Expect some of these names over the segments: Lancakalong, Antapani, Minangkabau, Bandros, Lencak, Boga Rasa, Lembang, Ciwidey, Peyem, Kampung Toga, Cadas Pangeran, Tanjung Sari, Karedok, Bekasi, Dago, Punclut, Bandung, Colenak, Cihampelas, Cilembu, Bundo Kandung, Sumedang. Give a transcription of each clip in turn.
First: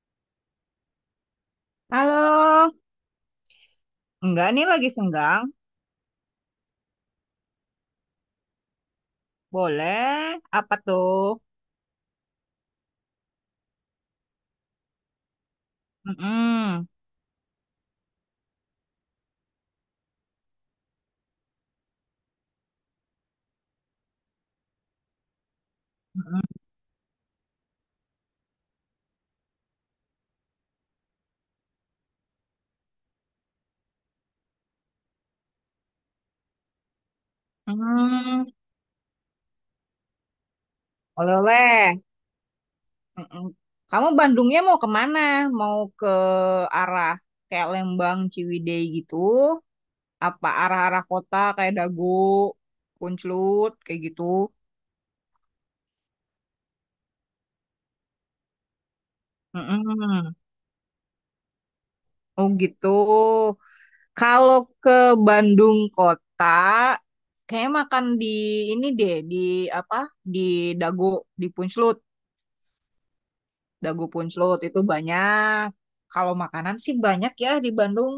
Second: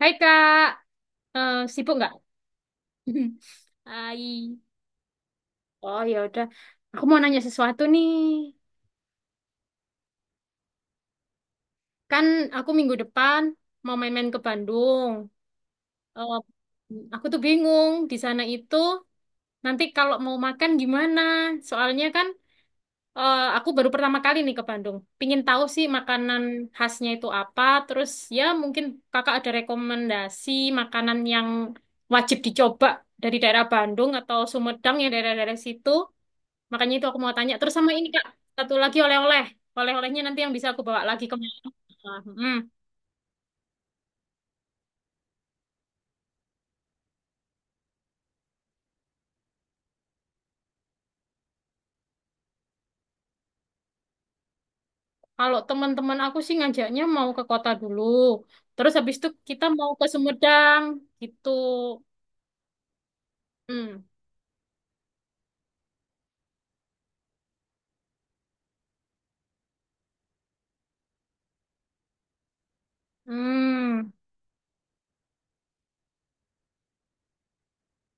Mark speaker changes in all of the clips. Speaker 1: Hai Kak, eh, sibuk nggak?
Speaker 2: Halo,
Speaker 1: Hai,
Speaker 2: enggak nih lagi senggang.
Speaker 1: oh ya udah, aku mau nanya sesuatu nih.
Speaker 2: Boleh, apa tuh?
Speaker 1: Kan aku minggu depan mau main-main ke Bandung. Eh,
Speaker 2: Mm-mm.
Speaker 1: aku tuh bingung di sana itu nanti kalau mau makan gimana? Soalnya kan aku baru pertama kali nih ke Bandung. Pingin tahu sih makanan khasnya itu apa. Terus ya mungkin kakak ada rekomendasi makanan yang wajib dicoba dari daerah Bandung atau Sumedang yang daerah-daerah situ. Makanya itu aku mau tanya. Terus sama ini Kak,
Speaker 2: Mm-mm.
Speaker 1: satu lagi oleh-oleh. Oleh-olehnya nanti yang bisa aku bawa lagi kemana.
Speaker 2: Oleh-oleh.
Speaker 1: Hmm.
Speaker 2: Mm-mm. Kamu Bandungnya mau kemana? Mau ke arah kayak Lembang, Ciwidey gitu? Apa arah-arah kota kayak Dago, Punclut, kayak gitu?
Speaker 1: Kalau teman-teman aku sih ngajaknya mau ke kota dulu. Terus habis itu kita mau ke
Speaker 2: Mm-mm.
Speaker 1: Sumedang gitu.
Speaker 2: Oh gitu.
Speaker 1: Hmm.
Speaker 2: Kalau ke Bandung kota, kayak makan di ini deh, di apa? Di Dago, di Punclut. Dago
Speaker 1: Hmm.
Speaker 2: Punclut itu banyak. Kalau makanan sih banyak ya di Bandung.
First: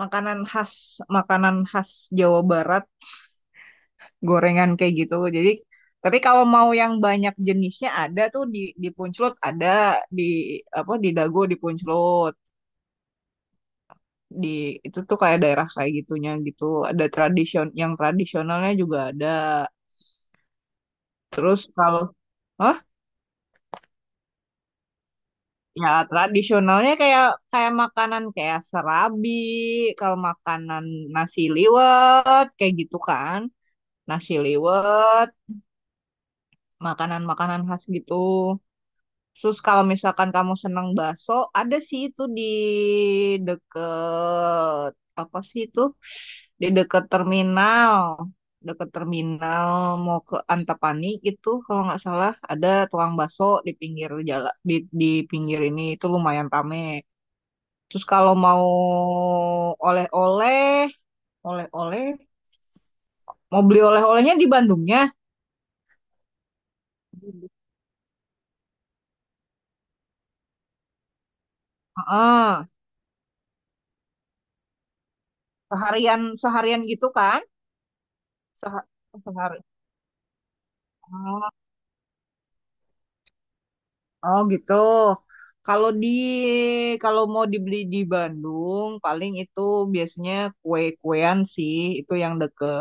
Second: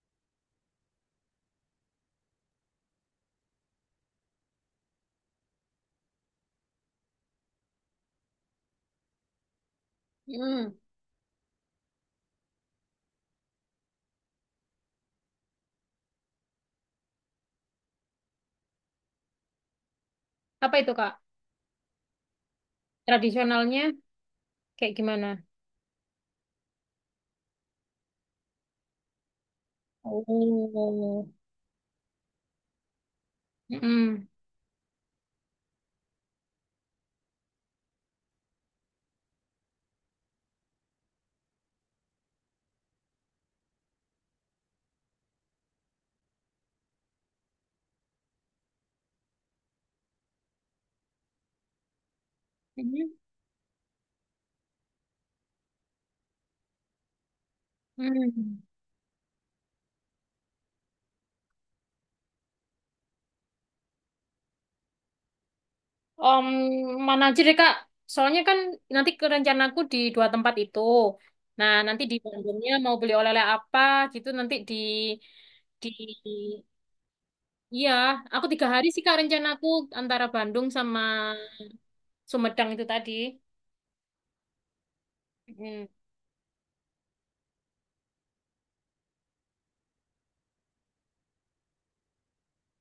Speaker 2: Makanan khas, makanan khas Jawa Barat, gorengan kayak gitu. Jadi, tapi kalau mau yang banyak jenisnya ada tuh di Punclut, ada di
Speaker 1: Hmm.
Speaker 2: apa di Dago di Punclut. Di itu tuh kayak daerah kayak gitunya gitu. Ada tradisionalnya juga ada.
Speaker 1: Apa itu Kak?
Speaker 2: Terus kalau. Hah?
Speaker 1: Tradisionalnya kayak gimana?
Speaker 2: Ya, tradisionalnya kayak kayak makanan kayak serabi, kalau makanan
Speaker 1: Oh.
Speaker 2: nasi liwet kayak gitu kan.
Speaker 1: Hmm.
Speaker 2: Nasi liwet, makanan-makanan khas gitu. Terus kalau misalkan kamu senang bakso, ada sih itu di deket apa sih itu? Di deket terminal. Deket terminal mau ke Antapani gitu kalau nggak salah ada
Speaker 1: Hmm.
Speaker 2: tukang bakso di pinggir jalan di pinggir ini itu lumayan rame. Terus kalau
Speaker 1: Hmm.
Speaker 2: mau oleh-oleh, oleh-oleh, mau beli oleh-olehnya di Bandungnya.
Speaker 1: Om mana aja deh Kak. Soalnya kan nanti ke rencanaku di dua tempat itu. Nah, nanti di
Speaker 2: Heeh.
Speaker 1: Bandungnya mau beli oleh-oleh apa gitu nanti di
Speaker 2: Seharian
Speaker 1: di
Speaker 2: seharian gitu kan?
Speaker 1: iya, aku tiga
Speaker 2: Seha
Speaker 1: hari sih Kak
Speaker 2: sehari.
Speaker 1: rencanaku antara Bandung sama
Speaker 2: Oh,
Speaker 1: Sumedang itu tadi.
Speaker 2: oh gitu.
Speaker 1: Mm.
Speaker 2: Kalau di kalau mau dibeli di Bandung, paling itu biasanya kue-kuean sih, itu yang deket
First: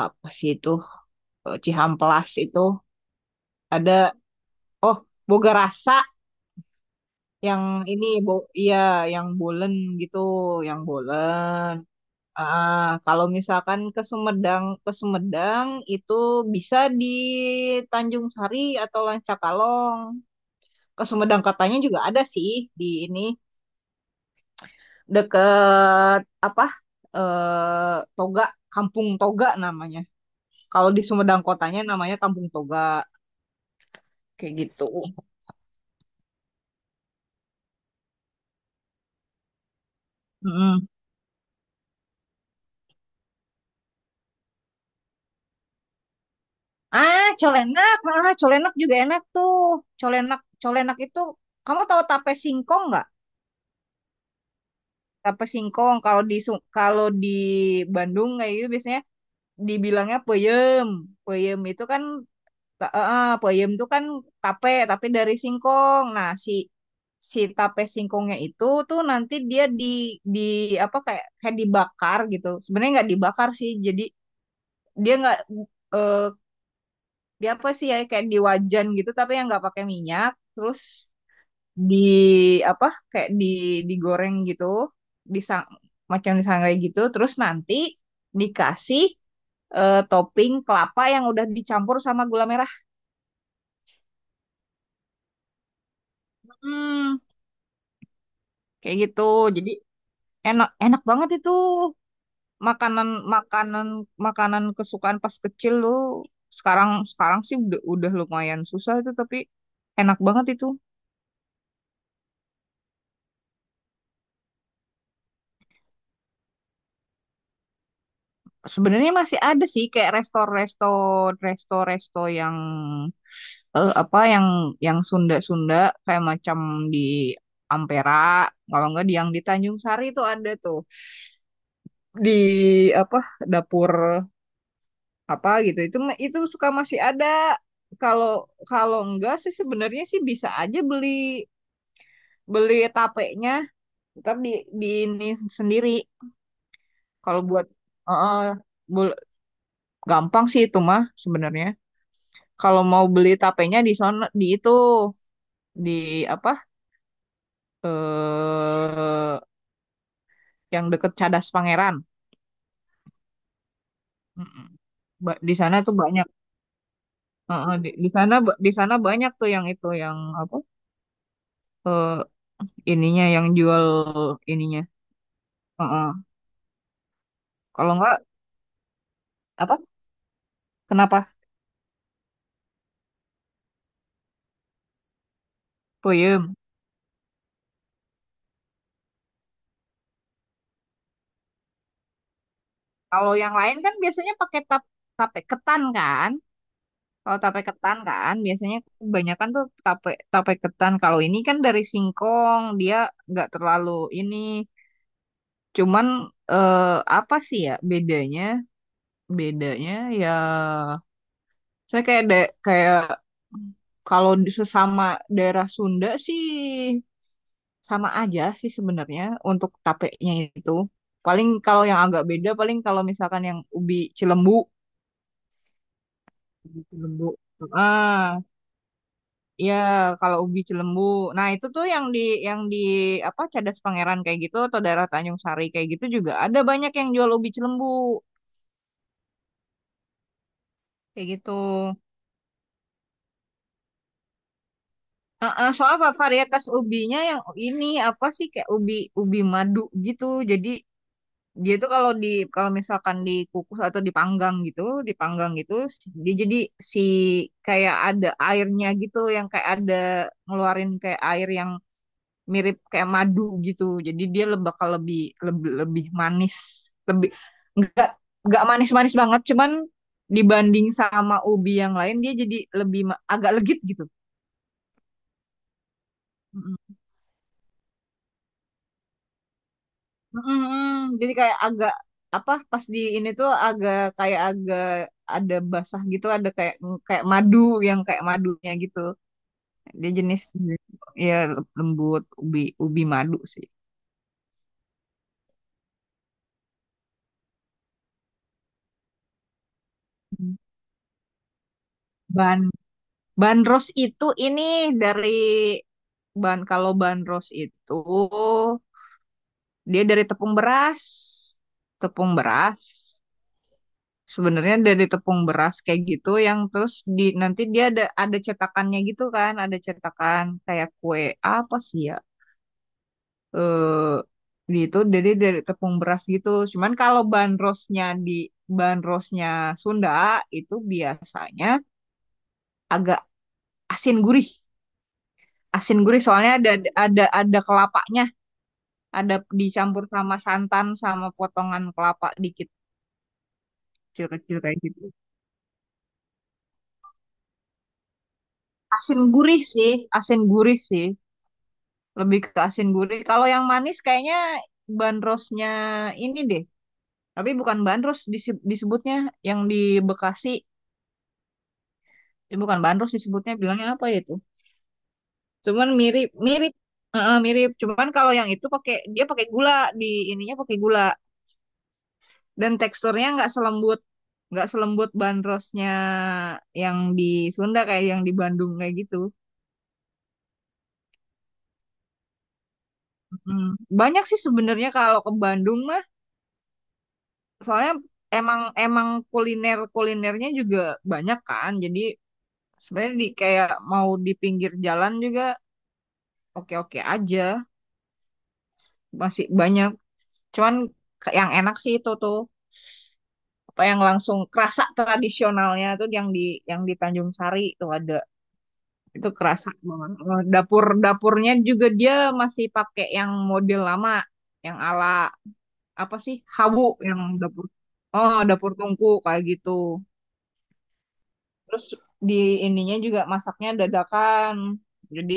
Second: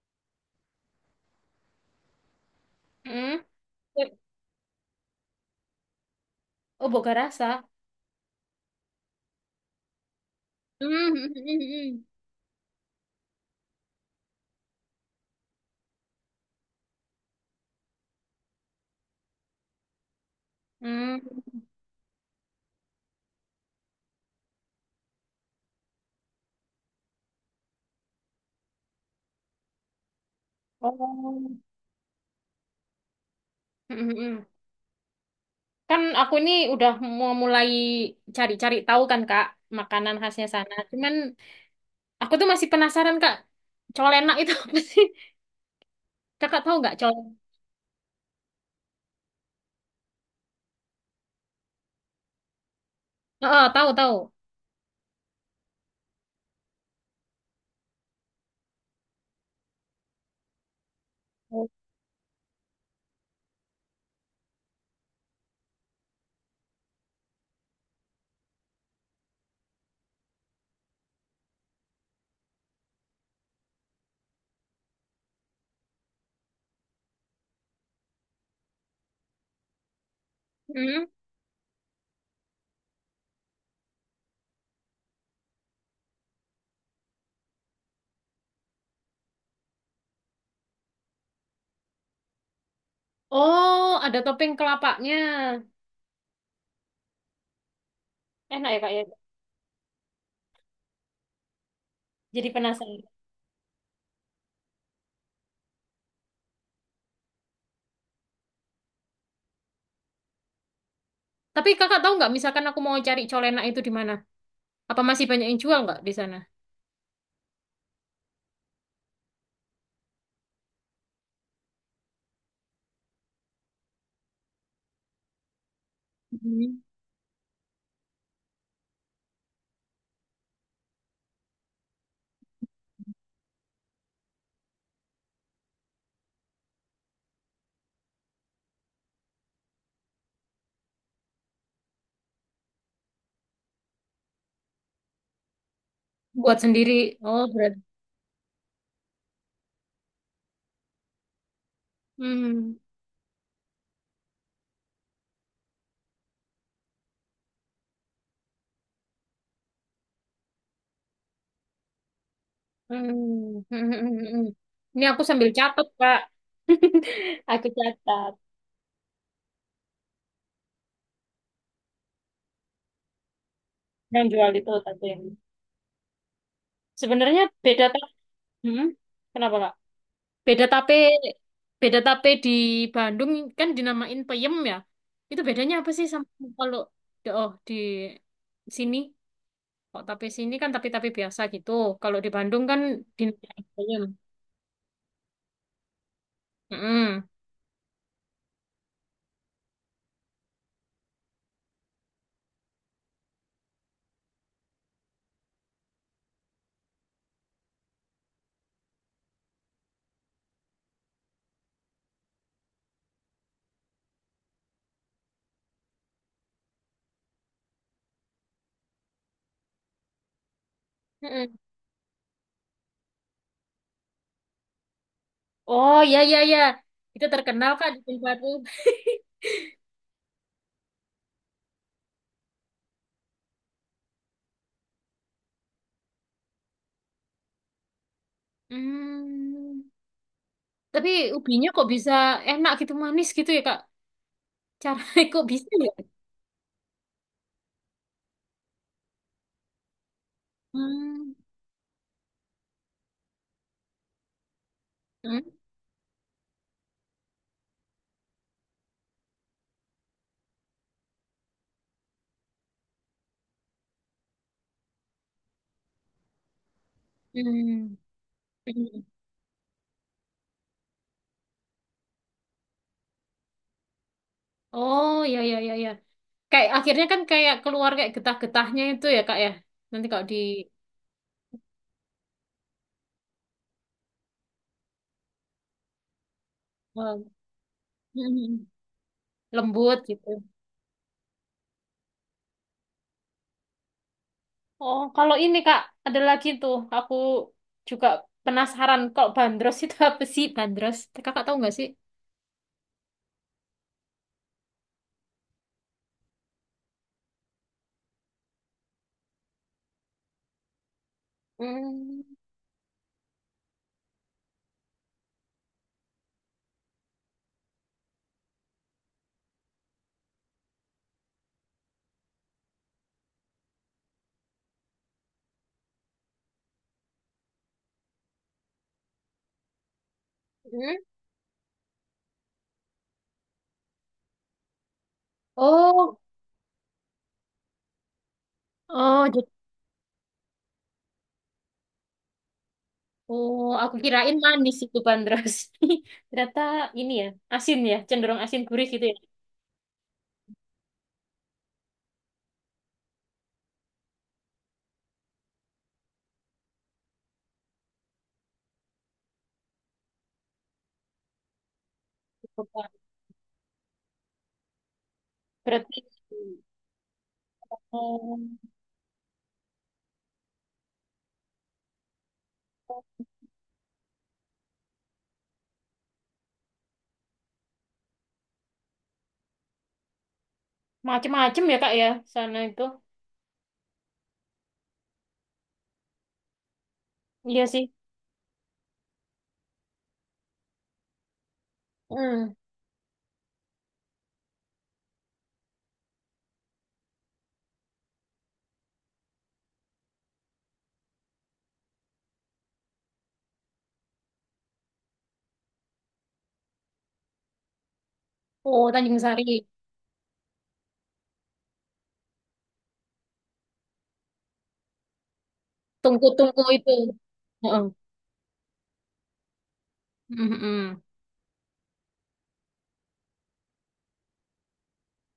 Speaker 2: apa sih itu, Cihampelas itu
Speaker 1: Mm.
Speaker 2: ada, oh, Boga Rasa
Speaker 1: Oh, Boga Rasa.
Speaker 2: yang ini iya yang bolen gitu, yang
Speaker 1: Mm.
Speaker 2: bolen.
Speaker 1: Mm.
Speaker 2: Ah, kalau misalkan ke Sumedang, itu bisa di Tanjung Sari atau Lancakalong. Ke
Speaker 1: Mm.
Speaker 2: Sumedang katanya juga ada sih di ini deket apa? Toga, Kampung Toga namanya. Kalau di Sumedang
Speaker 1: Oh.
Speaker 2: kotanya namanya Kampung Toga
Speaker 1: Mm-mm.
Speaker 2: kayak gitu.
Speaker 1: Kan aku ini udah mau mulai cari-cari tahu kan Kak makanan khasnya sana.
Speaker 2: Mm.
Speaker 1: Cuman aku tuh masih penasaran Kak. Colenak itu apa sih? Kakak tahu nggak colek?
Speaker 2: Ah, colenak juga enak tuh. Colenak itu, kamu tahu tape singkong nggak?
Speaker 1: Heeh, tahu tahu.
Speaker 2: Tape singkong kalau di Bandung kayak gitu biasanya dibilangnya peyem peyem itu kan ta- eh, eh, peyem itu kan tape tapi dari singkong. Nah si si tape singkongnya itu tuh nanti dia di apa, kayak kayak dibakar gitu, sebenarnya nggak dibakar sih. Jadi dia nggak, eh, dia apa sih ya, kayak di wajan gitu tapi yang nggak pakai minyak, terus
Speaker 1: Hmm.
Speaker 2: di apa kayak digoreng gitu, disang macam disangrai gitu, terus nanti dikasih topping kelapa yang udah dicampur sama gula merah,
Speaker 1: Oh, ada topeng kelapanya.
Speaker 2: hmm,
Speaker 1: Enak ya Kak
Speaker 2: kayak
Speaker 1: ya.
Speaker 2: gitu. Jadi enak, enak banget itu.
Speaker 1: Jadi penasaran.
Speaker 2: Makanan makanan makanan kesukaan pas kecil lo, sekarang sekarang sih udah lumayan susah itu, tapi enak banget itu.
Speaker 1: Tapi Kakak tahu nggak misalkan aku mau cari colenak itu di mana? Apa masih banyak yang jual nggak di sana?
Speaker 2: Sebenarnya masih ada sih, kayak resto resto resto resto yang, apa, yang Sunda-Sunda kayak macam
Speaker 1: Hmm.
Speaker 2: di Ampera, kalau enggak di yang di Tanjung Sari itu ada tuh di apa, dapur apa gitu. Itu suka masih ada. Kalau kalau enggak sih sebenarnya sih bisa aja beli beli tapenya, tetap di ini sendiri.
Speaker 1: Buat sendiri.
Speaker 2: Kalau
Speaker 1: Oh,
Speaker 2: buat
Speaker 1: berarti.
Speaker 2: eh, bul- Gampang sih itu mah sebenarnya.
Speaker 1: Hmm.
Speaker 2: Kalau mau beli tapenya di sono, di itu, di apa, eh yang deket Cadas Pangeran.
Speaker 1: Hmm. Hmm. Hmm, hmm. Hmm.
Speaker 2: Mm-mm.
Speaker 1: Ini aku sambil
Speaker 2: Di sana
Speaker 1: catat,
Speaker 2: tuh
Speaker 1: Kak.
Speaker 2: banyak.
Speaker 1: Aku
Speaker 2: Heeh, di, di
Speaker 1: catat.
Speaker 2: sana ba- di sana banyak tuh, yang itu yang apa, eh, ininya yang jual,
Speaker 1: Yang jual itu
Speaker 2: ininya.
Speaker 1: tapi yang-
Speaker 2: Heeh.
Speaker 1: sebenarnya beda
Speaker 2: Kalau
Speaker 1: tak?
Speaker 2: enggak
Speaker 1: Hmm? Kenapa, Kak?
Speaker 2: apa?
Speaker 1: Beda tape,
Speaker 2: Kenapa?
Speaker 1: beda tape di Bandung kan dinamain peyem ya. Itu bedanya apa sih sama
Speaker 2: Puyem.
Speaker 1: kalau di- oh di sini kok tape sini kan tape-tape biasa gitu. Kalau di Bandung kan
Speaker 2: Kalau yang
Speaker 1: dinamain
Speaker 2: lain kan
Speaker 1: peyem.
Speaker 2: biasanya pakai tape ketan kan.
Speaker 1: Mm-mm.
Speaker 2: Kalau tape ketan kan biasanya kebanyakan tuh tape tape ketan. Kalau ini kan dari singkong, dia nggak terlalu ini. Cuman, eh, apa sih ya bedanya? Bedanya ya, saya kayak ada, kayak kalau di sesama daerah Sunda sih sama aja sih sebenarnya untuk tapenya itu. Paling
Speaker 1: Mm-mm.
Speaker 2: kalau yang agak beda, paling kalau misalkan yang ubi Cilembu.
Speaker 1: Oh ya ya ya.
Speaker 2: Ubi
Speaker 1: Itu
Speaker 2: Cilembu.
Speaker 1: terkenal kan di
Speaker 2: Ah,
Speaker 1: Baru.
Speaker 2: ya kalau ubi Cilembu, nah itu tuh yang di apa, Cadas Pangeran kayak gitu, atau daerah Tanjung Sari kayak gitu juga ada banyak yang jual ubi Cilembu
Speaker 1: Hmm. Tapi
Speaker 2: kayak gitu.
Speaker 1: ubinya kok bisa enak gitu manis gitu ya Kak? Caranya kok
Speaker 2: Heeh,
Speaker 1: bisa ya?
Speaker 2: soalnya apa, varietas ubinya yang ini apa sih, kayak ubi ubi madu gitu. Jadi
Speaker 1: Hmm.
Speaker 2: dia tuh kalau misalkan dikukus atau dipanggang gitu,
Speaker 1: Hmm.
Speaker 2: dipanggang gitu, dia jadi si, kayak ada airnya gitu, yang kayak ada ngeluarin kayak air yang mirip kayak madu gitu. Jadi dia bakal lebih lebih lebih manis, lebih,
Speaker 1: Hmm.
Speaker 2: nggak nggak
Speaker 1: Hmm.
Speaker 2: manis-manis banget, cuman dibanding sama ubi yang lain dia jadi lebih, agak legit gitu.
Speaker 1: Oh ya ya ya ya. Kayak akhirnya kan kayak keluar kayak getah-getahnya itu ya Kak ya. Nanti kalau di
Speaker 2: Mm, mm. Jadi kayak agak apa, pas di ini tuh agak kayak agak ada basah gitu, ada kayak kayak
Speaker 1: eh,
Speaker 2: madu yang kayak madunya gitu.
Speaker 1: lembut
Speaker 2: Dia
Speaker 1: gitu.
Speaker 2: jenis, ya, lembut, ubi ubi madu sih.
Speaker 1: Oh, kalau ini Kak, ada lagi tuh. Aku juga penasaran kalau bandros itu apa sih bandros? Kakak tahu nggak sih?
Speaker 2: Ban bandros itu ini dari, kalau bandros itu dia dari tepung beras,
Speaker 1: Hmm.
Speaker 2: tepung beras. Sebenarnya dari tepung beras kayak gitu yang terus di, nanti dia ada cetakannya gitu kan, ada cetakan kayak kue apa sih ya? Eh gitu jadi dari tepung beras gitu. Cuman kalau bahan rosnya Sunda itu
Speaker 1: Hmm.
Speaker 2: biasanya agak asin gurih. Asin
Speaker 1: Oh,
Speaker 2: gurih soalnya ada, ada kelapanya,
Speaker 1: oh,
Speaker 2: ada dicampur sama santan sama potongan kelapa dikit
Speaker 1: oh, aku kirain
Speaker 2: kecil-kecil
Speaker 1: manis
Speaker 2: kayak
Speaker 1: itu
Speaker 2: gitu.
Speaker 1: bandros. Ternyata ini ya, asin ya, cenderung asin gurih gitu ya.
Speaker 2: Asin gurih sih, asin gurih sih. Lebih ke asin gurih. Kalau yang manis kayaknya bandrosnya ini deh. Tapi bukan bandros disebutnya yang di Bekasi. Bukan bandros disebutnya, bilangnya apa ya itu? Cuman
Speaker 1: Berarti
Speaker 2: mirip mirip. Heeh, mirip. Cuman kalau
Speaker 1: oh,
Speaker 2: yang itu dia pakai gula, di ininya pakai gula, dan teksturnya nggak selembut bandrosnya yang di Sunda kayak yang di Bandung kayak gitu.
Speaker 1: macem-macem ya Kak ya, sana itu.
Speaker 2: Mm. Banyak sih sebenarnya kalau ke Bandung mah,
Speaker 1: Iya sih.
Speaker 2: soalnya emang emang kulinernya juga banyak kan, jadi
Speaker 1: Hmm.
Speaker 2: sebenarnya di kayak mau di pinggir jalan juga oke oke aja masih banyak, cuman yang enak sih itu tuh apa yang langsung kerasa tradisionalnya tuh yang di Tanjung Sari itu ada,
Speaker 1: Oh, Tanjung
Speaker 2: itu
Speaker 1: Sari.
Speaker 2: kerasa banget. Dapurnya juga dia masih pakai yang model lama, yang ala apa sih,
Speaker 1: Tungku-tungku
Speaker 2: hawu,
Speaker 1: itu.
Speaker 2: yang dapur,
Speaker 1: Heeh.
Speaker 2: oh, dapur tungku kayak gitu.
Speaker 1: Mm.
Speaker 2: Terus di ininya juga masaknya dadakan. Jadi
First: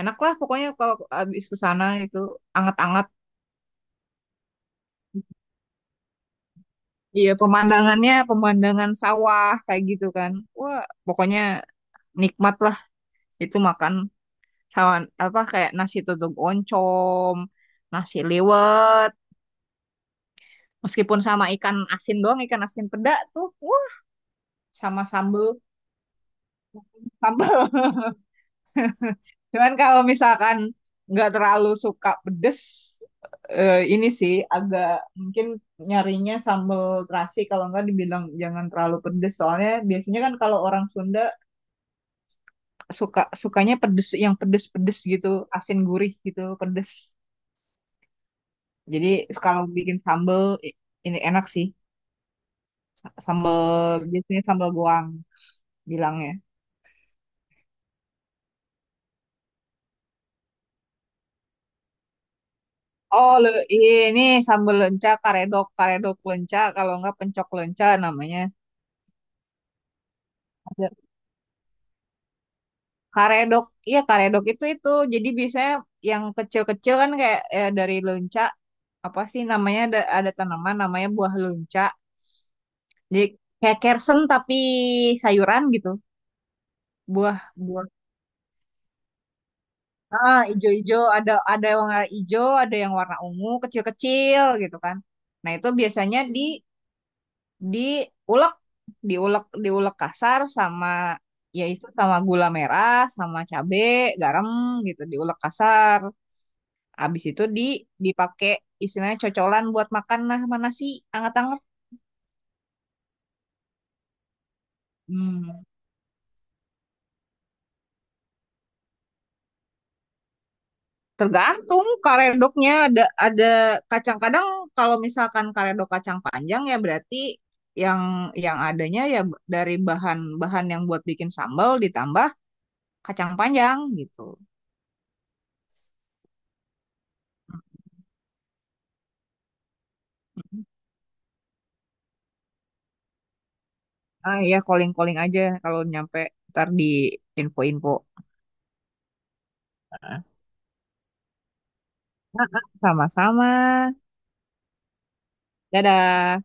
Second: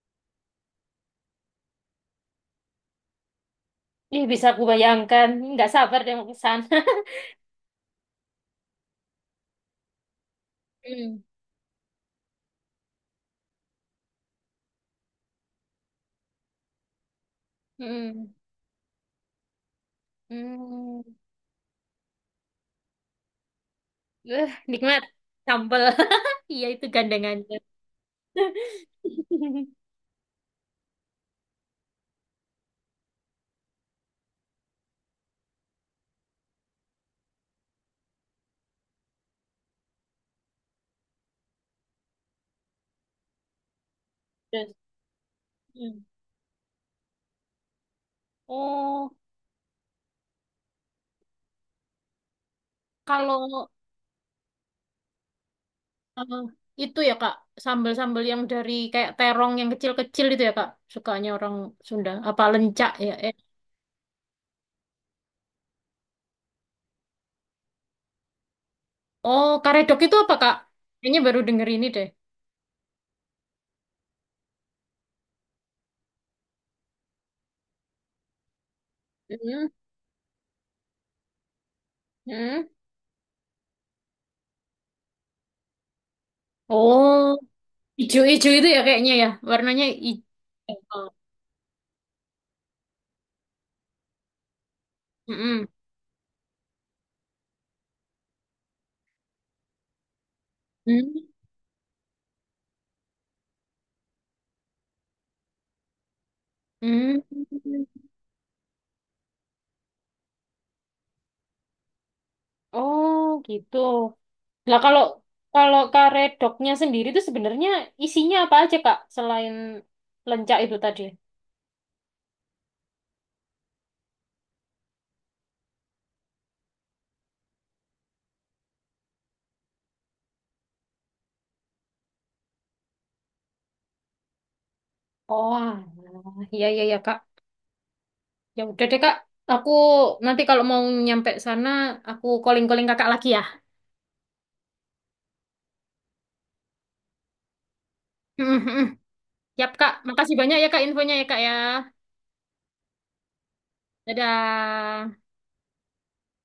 Speaker 2: enak lah pokoknya kalau habis ke sana itu, anget-anget.
Speaker 1: Ih, bisa aku bayangkan. Nggak sabar deh mau ke sana.
Speaker 2: Iya, pemandangan sawah kayak gitu kan. Wah,
Speaker 1: Hmm.
Speaker 2: pokoknya nikmat lah itu makan sawan apa, kayak nasi tutuk oncom, nasi
Speaker 1: Mm.
Speaker 2: liwet,
Speaker 1: Mm.
Speaker 2: meskipun sama ikan asin doang, ikan asin peda tuh. Wah,
Speaker 1: Eh, nikmat.
Speaker 2: sama sambel,
Speaker 1: Sambal. Iya, itu gandengannya.
Speaker 2: sambel. Cuman kalau misalkan nggak terlalu suka pedes, ini sih agak, mungkin nyarinya sambal terasi, kalau nggak dibilang jangan terlalu pedes. Soalnya biasanya kan kalau orang Sunda, sukanya pedes, yang
Speaker 1: Terus,
Speaker 2: pedes-pedes gitu, asin
Speaker 1: mm.
Speaker 2: gurih gitu, pedes. Jadi
Speaker 1: Oh,
Speaker 2: kalau bikin sambal, i- ini enak sih. Sa-
Speaker 1: kalau
Speaker 2: Sambal biasanya sambal goang
Speaker 1: eh,
Speaker 2: bilangnya.
Speaker 1: itu ya, Kak, sambal-sambal yang dari kayak terong yang kecil-kecil itu ya, Kak, sukanya orang Sunda. Apa lencak ya? Eh.
Speaker 2: Oh, ini sambal lenca, karedok, karedok lenca, kalau nggak pencok lenca namanya.
Speaker 1: Oh, karedok itu apa, Kak? Kayaknya baru denger ini deh.
Speaker 2: Karedok, iya karedok itu. Jadi biasanya yang kecil-kecil kan, kayak ya, dari lunca, apa sih
Speaker 1: Hmm.
Speaker 2: namanya, ada tanaman namanya buah lunca.
Speaker 1: Mm.
Speaker 2: Jadi kayak kersen tapi sayuran gitu.
Speaker 1: Oh,
Speaker 2: Buah buah
Speaker 1: ijo-ijo itu ya kayaknya ya. Warnanya
Speaker 2: ah Ijo-ijo,
Speaker 1: hijau.
Speaker 2: ada yang warna ijo, ada yang warna ungu kecil-kecil gitu kan. Nah,
Speaker 1: Mm-mm.
Speaker 2: itu biasanya di diulek diulek diulek kasar sama,
Speaker 1: Hmm.
Speaker 2: ya itu, sama gula merah, sama cabe, garam gitu, diulek kasar.
Speaker 1: Hmm.
Speaker 2: Abis itu dipakai istilahnya cocolan buat makan, nah mana sih anget-anget.
Speaker 1: Oh, gitu. Nah, kalau
Speaker 2: Hmm.
Speaker 1: kalau karedoknya sendiri itu sebenarnya isinya apa aja, Kak? Selain lencak itu tadi.
Speaker 2: Tergantung karedoknya, ada kacang kadang, kalau misalkan karedok kacang panjang ya berarti yang yang adanya, ya, dari bahan-bahan yang buat bikin sambal, ditambah kacang panjang gitu.
Speaker 1: Oh, alah. Iya iya ya, Kak. Ya udah deh, Kak. Aku nanti kalau
Speaker 2: Mm.
Speaker 1: mau nyampe sana, aku calling-calling Kakak lagi ya.
Speaker 2: Ah, ya, calling-calling aja kalau nyampe, ntar di info-info.
Speaker 1: Mm-mm. Yap, Kak.
Speaker 2: Ah.
Speaker 1: Makasih banyak ya, Kak, infonya ya, Kak ya.
Speaker 2: Sama-sama.
Speaker 1: Dadah.
Speaker 2: Dadah.